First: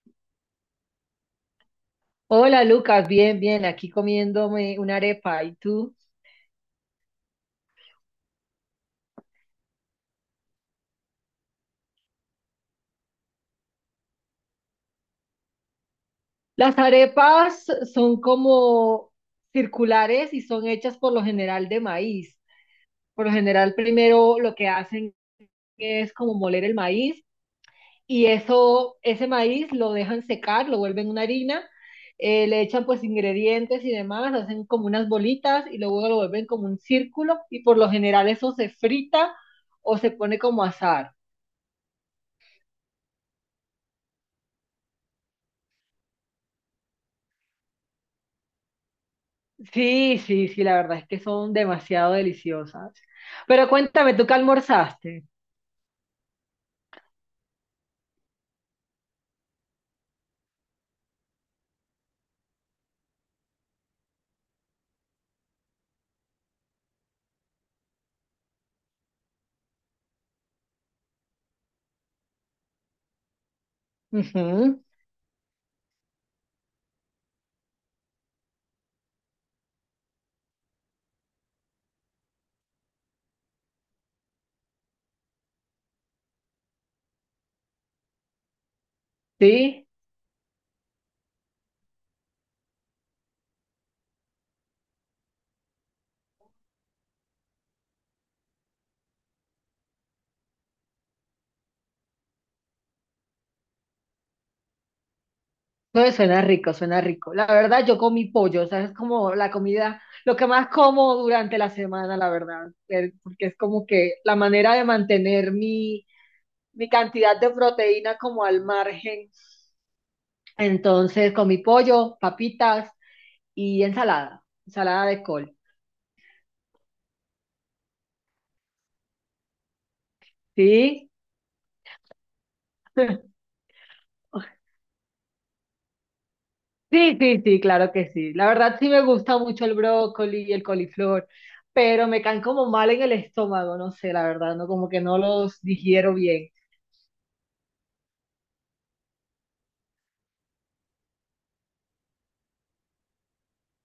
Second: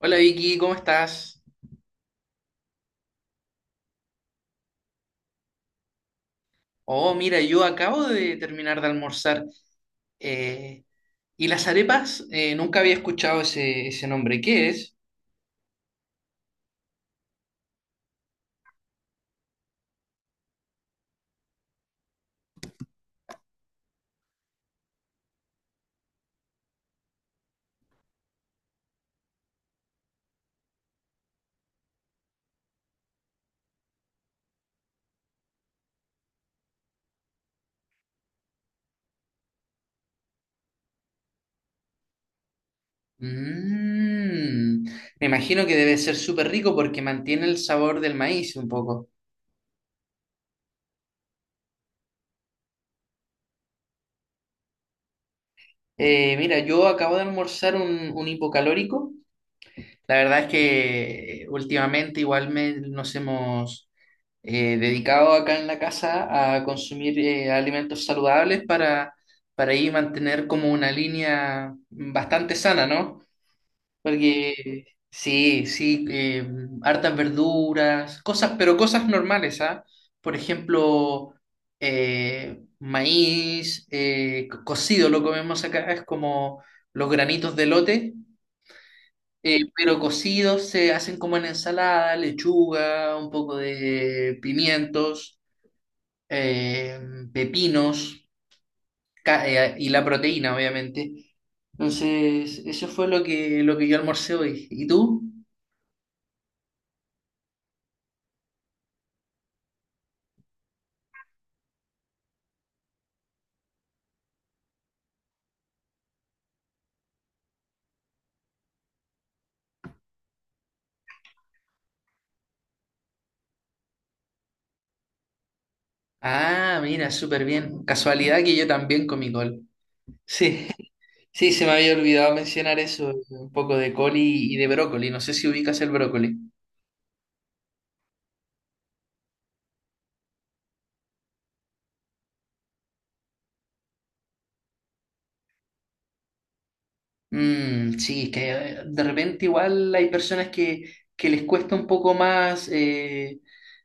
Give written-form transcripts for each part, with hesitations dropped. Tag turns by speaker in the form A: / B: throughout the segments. A: Hola Vicky, ¿cómo estás?
B: Hola Lucas, bien, bien, aquí comiéndome una arepa. ¿Y tú?
A: Oh, mira, yo acabo de terminar de almorzar. Eh, ¿Y las arepas? Nunca había escuchado ese nombre. ¿Qué es?
B: Las arepas son como circulares y son hechas por lo general de maíz. Por lo general, primero lo que hacen es como moler el maíz y eso, ese maíz lo dejan secar, lo vuelven una harina, le echan pues ingredientes y demás, hacen como unas bolitas y luego lo vuelven como un círculo y por lo general eso se frita o se pone como asar.
A: Mm, Me imagino que debe ser súper rico porque mantiene el sabor del maíz un poco.
B: Sí, sí, sí, la verdad es que son demasiado deliciosas. Pero cuéntame, ¿tú qué almorzaste?
A: Mira, yo acabo de almorzar un hipocalórico. La verdad es que últimamente igual nos hemos dedicado acá en la casa a consumir alimentos saludables para ahí mantener como una línea bastante sana, ¿no?
B: Ujú.
A: Porque sí, sí, hartas verduras, cosas, pero cosas normales, ¿ah? Por ejemplo, maíz, cocido lo comemos acá, es como los granitos de lote.
B: Sí,
A: Pero cocidos se hacen como en ensalada, lechuga, un poco de pimientos, eh, pepinos y la proteína, obviamente. Entonces, eso fue lo que yo almorcé hoy. ¿Y tú?
B: no, suena rico, suena rico. La verdad, yo comí pollo, o sea, es como la comida, lo que más como durante la semana, la verdad, porque es como que la manera de mantener mi cantidad de proteína como al margen. Entonces, comí pollo, papitas y ensalada, ensalada de col.
A: Ah, mira, súper bien. Casualidad que yo también comí col. Sí,
B: Sí.
A: sí, se me había olvidado mencionar eso, un poco de col y de brócoli. No sé si ubicas el brócoli.
B: Sí, sí, sí, claro que sí. La verdad sí me gusta mucho el brócoli y el coliflor, pero me caen como mal en el estómago, no sé, la verdad, no como que no los digiero bien.
A: Mm, sí, es que de repente igual hay personas que les cuesta un poco más,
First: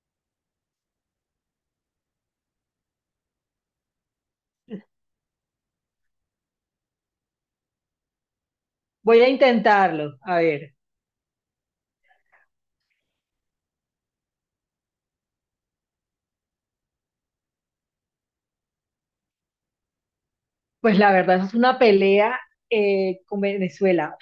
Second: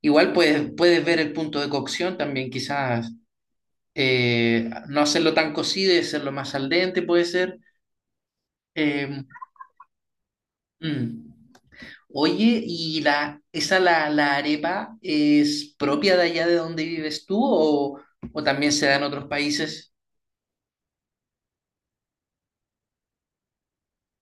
A: igual puedes ver el punto de cocción también, quizás no hacerlo tan cocido y hacerlo más al dente puede ser. Eh,
B: Voy a intentarlo, a ver.
A: mm. Oye, ¿y la arepa es propia de allá de donde vives tú o también se da en otros países?
B: Pues la verdad, eso es una pelea con Venezuela,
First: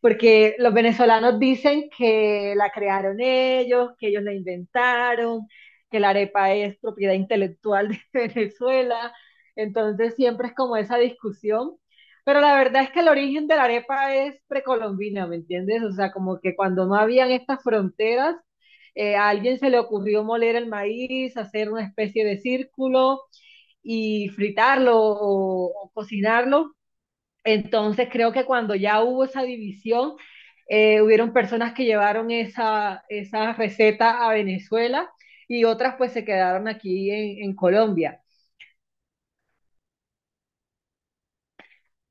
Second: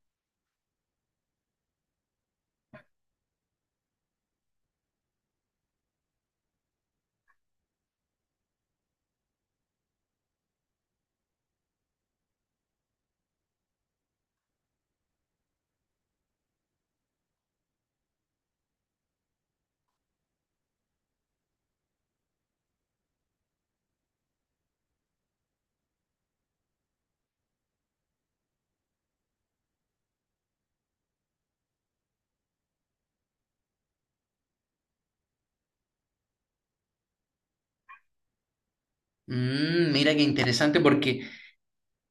B: porque los venezolanos dicen que la crearon ellos, que ellos la inventaron, que la arepa es propiedad intelectual de Venezuela, entonces siempre es como esa discusión, pero la verdad es que el origen de la arepa es precolombina, ¿me entiendes? O sea, como que cuando no habían estas fronteras, a alguien se le ocurrió moler el maíz, hacer una especie de círculo y fritarlo o cocinarlo. Entonces creo que cuando ya hubo esa división, hubieron personas que llevaron esa receta a Venezuela y otras pues se quedaron aquí en Colombia.
A: Mira qué interesante porque.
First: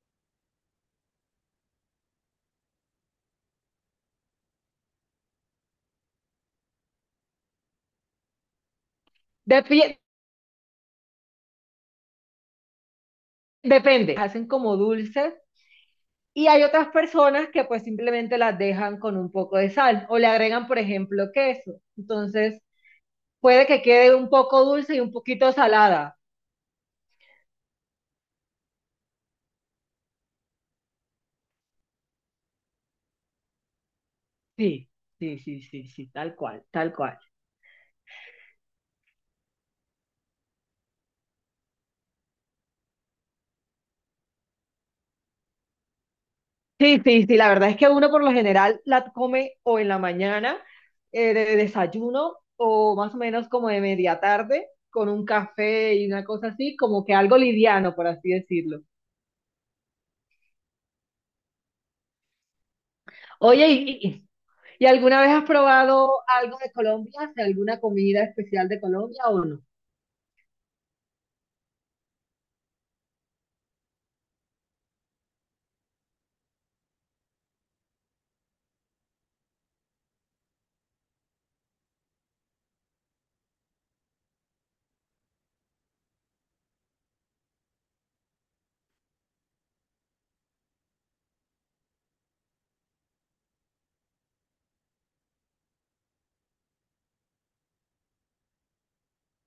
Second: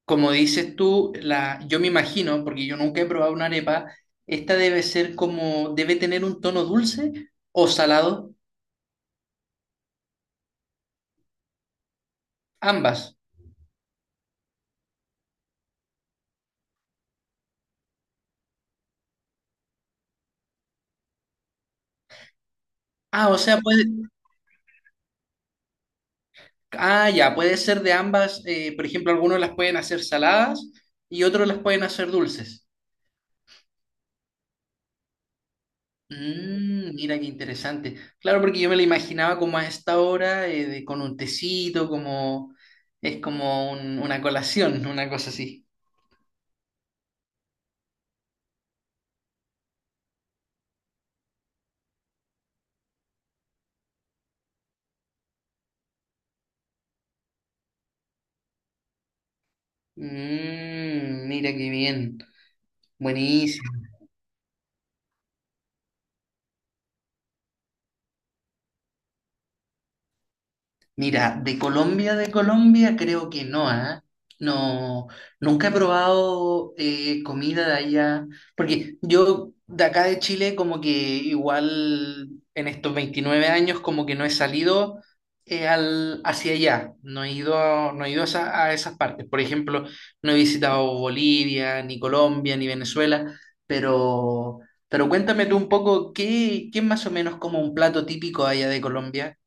A: Como dices tú, yo me imagino, porque yo nunca he probado una arepa, esta debe ser como, debe tener un tono dulce o salado,
B: Dep-
A: ambas.
B: Depende, hacen como dulces y hay otras personas que pues simplemente las dejan con un poco de sal o le agregan, por ejemplo, queso. Entonces
A: Ah, o sea,
B: puede que quede un poco dulce y un poquito salada.
A: ah, ya, puede ser de ambas, por ejemplo, algunos las pueden hacer saladas y otros las pueden hacer dulces.
B: Sí, sí, sí, sí, sí, tal cual, tal
A: Mira
B: cual.
A: qué interesante. Claro, porque yo me la imaginaba como a esta hora, con un tecito, como, es como una colación, una cosa así.
B: Sí, sí, sí, la verdad es que uno por lo general la come o en la mañana, de desayuno o más o menos como de media tarde con un café y una cosa así, como que algo liviano, por así decirlo.
A: Mira qué bien.
B: Oye,
A: Buenísimo.
B: ¿y, y alguna vez has probado algo de Colombia? ¿Hace alguna comida especial de Colombia o no?
A: Mira, de Colombia creo que no, ¿ah? No, nunca he probado comida de allá, porque yo de acá de Chile como que igual en estos 29 años como que no he salido hacia allá, no he ido, a esas partes. Por ejemplo, no he visitado Bolivia, ni Colombia, ni Venezuela, pero, pero cuéntame tú un poco, ¿qué más o menos como un plato típico allá de Colombia?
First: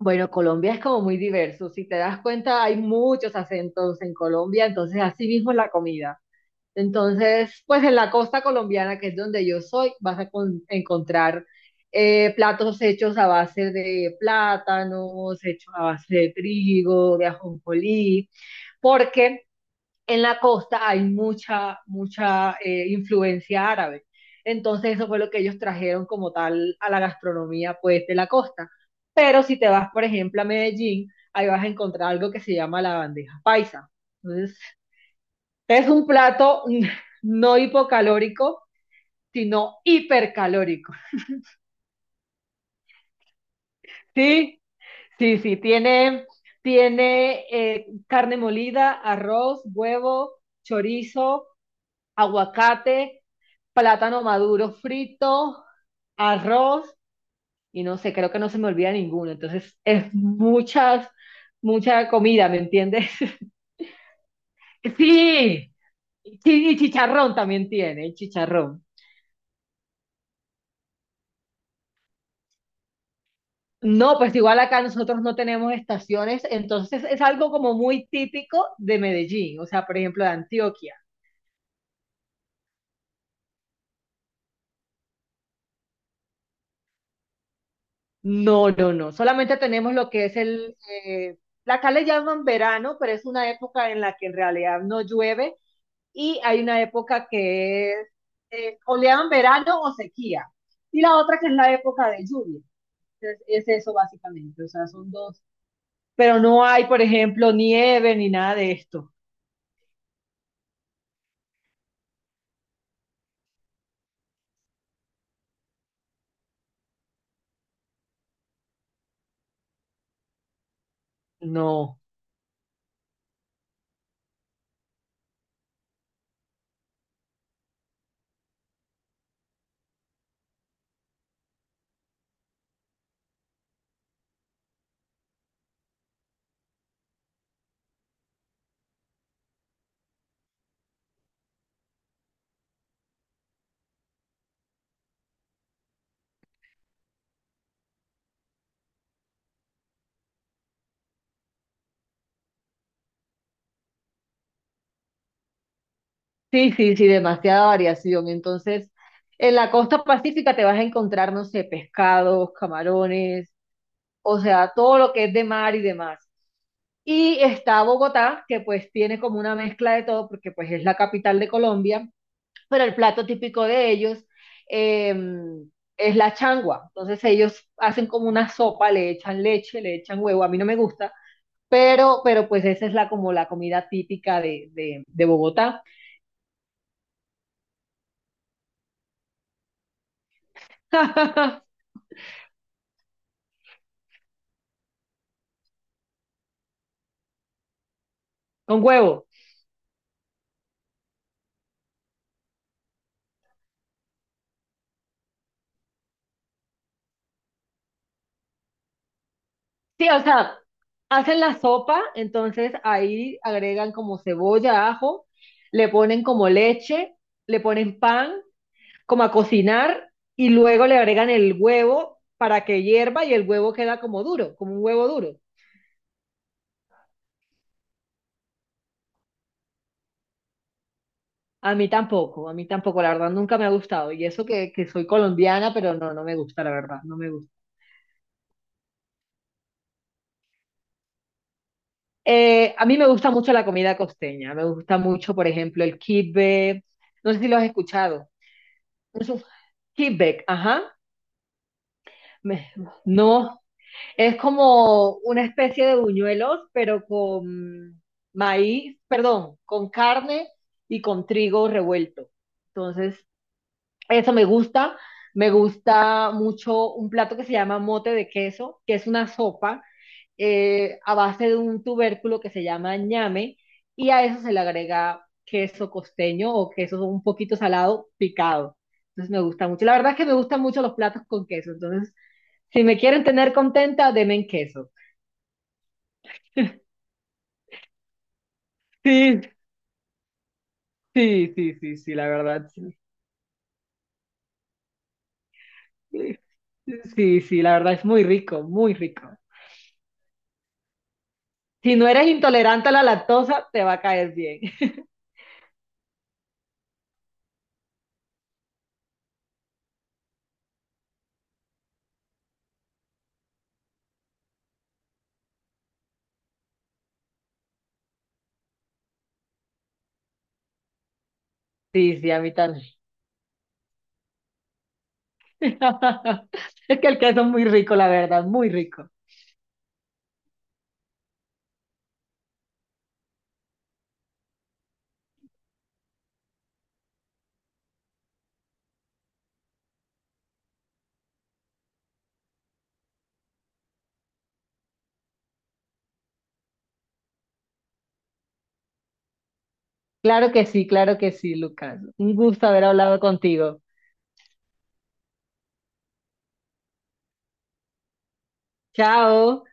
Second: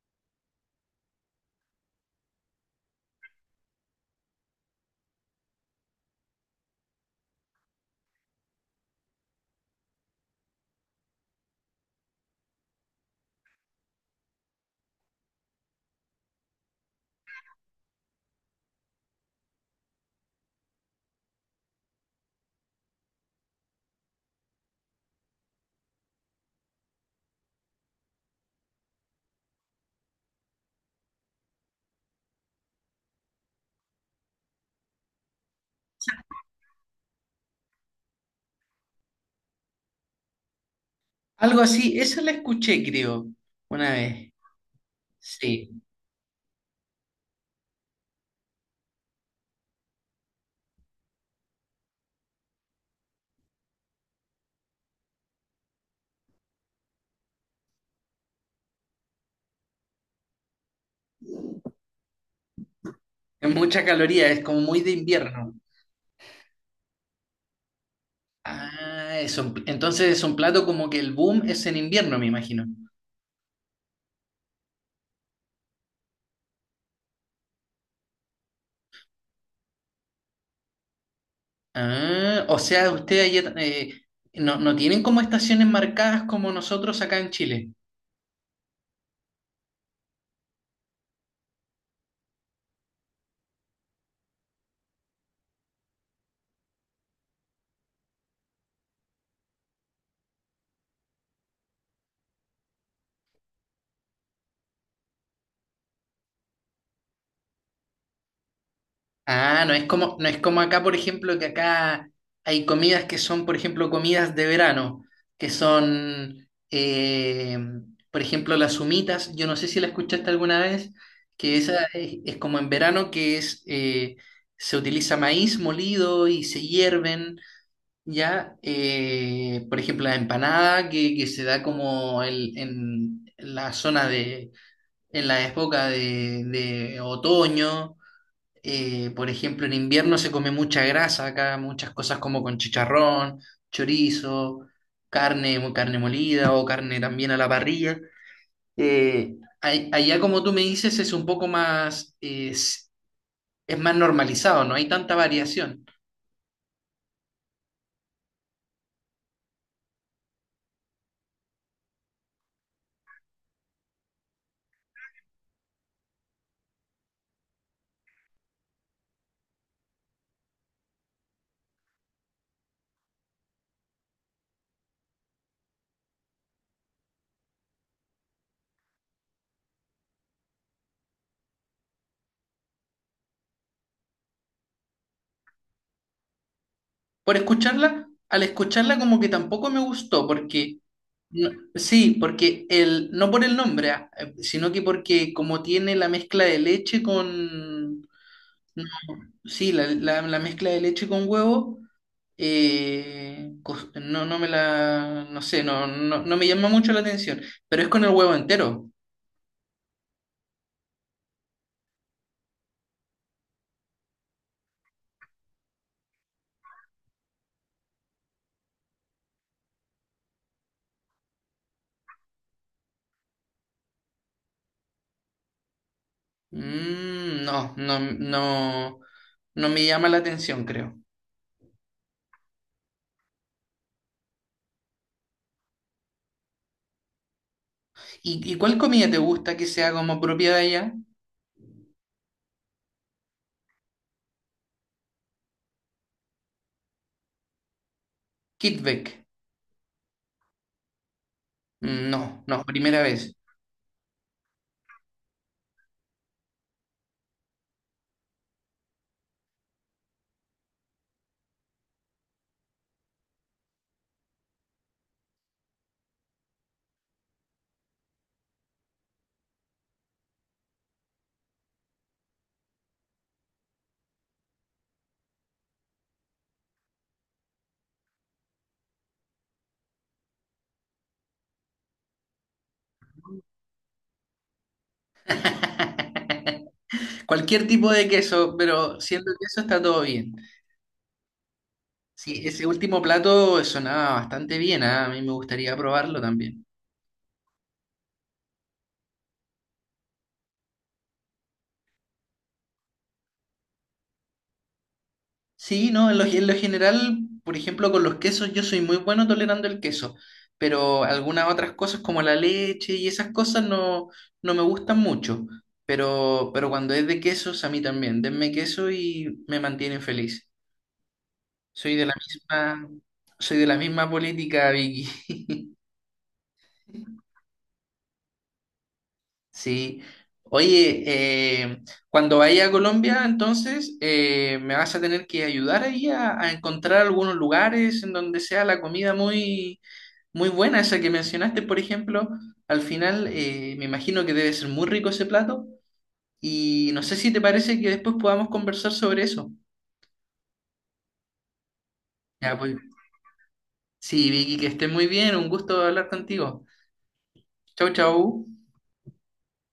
B: Bueno, Colombia es como muy diverso, si te das cuenta hay muchos acentos en Colombia, entonces así mismo es la comida. Entonces, pues en la costa colombiana, que es donde yo soy, vas a encontrar platos hechos a base de plátanos, hechos a base de trigo, de ajonjolí, porque en la costa hay mucha, mucha influencia árabe. Entonces, eso fue lo que ellos trajeron como tal a la gastronomía, pues, de la costa. Pero si te vas, por ejemplo, a Medellín, ahí vas a encontrar algo que se llama la bandeja paisa. Entonces, es un plato no hipocalórico, sino hipercalórico.
A: Algo así, eso la escuché, creo, una vez.
B: Sí, sí, sí,
A: Sí,
B: tiene, tiene carne molida, arroz, huevo, chorizo, aguacate, plátano maduro frito, arroz y no sé, creo que no se me olvida ninguno. Entonces, es mucha comida, ¿me entiendes?
A: es mucha caloría, es como muy de invierno.
B: Sí, sí, y chicharrón también tiene, chicharrón.
A: Ah, entonces es un plato como que el boom es en invierno, me imagino.
B: No, pues igual acá nosotros no tenemos estaciones, entonces es algo como muy típico de Medellín, o sea, por ejemplo, de Antioquia.
A: Ah, o sea, ustedes allá, no, no tienen como estaciones marcadas como nosotros acá en Chile.
B: No, no, no, solamente tenemos lo que es eh, acá le llaman verano, pero es una época en la que en realidad no llueve y hay una época que es, o le llaman verano o sequía, y la otra que es la época de lluvia. Entonces, es eso básicamente, o sea, son dos, pero no hay, por ejemplo, nieve ni nada de esto.
A: Ah, no es como acá, por ejemplo, que acá hay comidas que son, por ejemplo, comidas de verano, que son, por ejemplo, las humitas. Yo no sé si la escuchaste alguna vez, que esa
B: No.
A: es como en verano, que es, se utiliza maíz molido y se hierven, ¿ya? Por ejemplo, la empanada, que se da como en la zona en la época de otoño. Por ejemplo, en invierno se come mucha grasa acá, muchas cosas como con chicharrón, chorizo, carne molida o carne también a la parrilla. Eh, Allá, como tú me dices, es un poco más, es más normalizado, no hay tanta variación.
B: Sí, sí, sí, demasiada variación. Entonces, en la costa pacífica te vas a encontrar, no sé, pescados, camarones, o sea, todo lo que es de mar y demás. Y está Bogotá, que pues tiene como una mezcla de todo, porque pues es la capital de Colombia, pero el plato típico de ellos eh, es la changua. Entonces ellos hacen como una sopa, le echan leche, le echan huevo, a mí no me gusta, pero pues esa es la como la comida típica de Bogotá.
A: Por escucharla, al escucharla como que tampoco me gustó, porque, sí, porque no por el nombre, ah, sino que porque como tiene la mezcla de leche con.
B: Con huevo.
A: Sí, la mezcla de leche con huevo, no, no me la, no sé, no, no, no me llama mucho la atención, pero es con el huevo entero.
B: Sí, o sea, hacen la sopa, entonces ahí agregan como cebolla, ajo, le ponen como leche, le ponen pan, como a cocinar, y luego le agregan el huevo para que hierva y el huevo queda como duro, como un huevo duro.
A: Mm, no, no, no, no me llama la atención, creo.
B: A mí tampoco, la verdad nunca me ha gustado. Y eso que soy colombiana, pero no, no me gusta, la verdad, no me gusta.
A: ¿Y cuál comida te gusta que sea como propia de allá?
B: A mí me gusta mucho la comida costeña, me gusta mucho, por ejemplo, el kibbe, no sé si lo has escuchado.
A: Kitvek.
B: Es un feedback, ajá.
A: Mm, no, no,
B: Me-
A: primera vez.
B: no, es como una especie de buñuelos, pero con maíz, perdón, con carne y con trigo revuelto. Entonces, eso me gusta. Me gusta mucho un plato que se llama mote de queso, que es una sopa a base de un tubérculo que se llama ñame y a eso se le agrega queso costeño o queso un poquito salado picado. Entonces me gusta mucho. La verdad es que me gustan mucho los platos con queso. Entonces, si me quieren tener contenta, denme en queso.
A: Cualquier tipo de queso, pero siendo
B: Sí,
A: queso está todo bien.
B: sí, sí, sí, sí, la
A: Sí, ese
B: verdad.
A: último plato sonaba bastante bien, ah, a mí me gustaría probarlo
B: Sí,
A: también.
B: sí, sí, la verdad es muy rico, muy rico. Si no eres intolerante a la lactosa, te va a caer bien.
A: Sí, no, en lo general, por ejemplo, con los quesos yo soy muy bueno tolerando el queso, pero algunas otras cosas como la leche y esas cosas no, no me gustan mucho, pero cuando es de quesos a mí también, denme queso y me mantienen feliz. Soy de la
B: Sí, sí, a mí también.
A: misma, soy de la misma política, Vicky.
B: Es que el queso es muy rico, la verdad, muy rico.
A: Sí. Oye, eh, cuando vaya a Colombia, entonces me vas a tener que ayudar ahí a encontrar algunos lugares en donde sea la comida muy, muy buena, esa que mencionaste, por ejemplo. Al final, me imagino que debe ser muy rico ese plato. Y no sé si te parece que después podamos conversar sobre eso.
B: Claro que sí, Lucas. Un
A: Ya,
B: gusto
A: pues.
B: haber hablado contigo.
A: Sí, Vicky, que estés muy bien. Un gusto hablar contigo. Chau, chau.
B: Chao.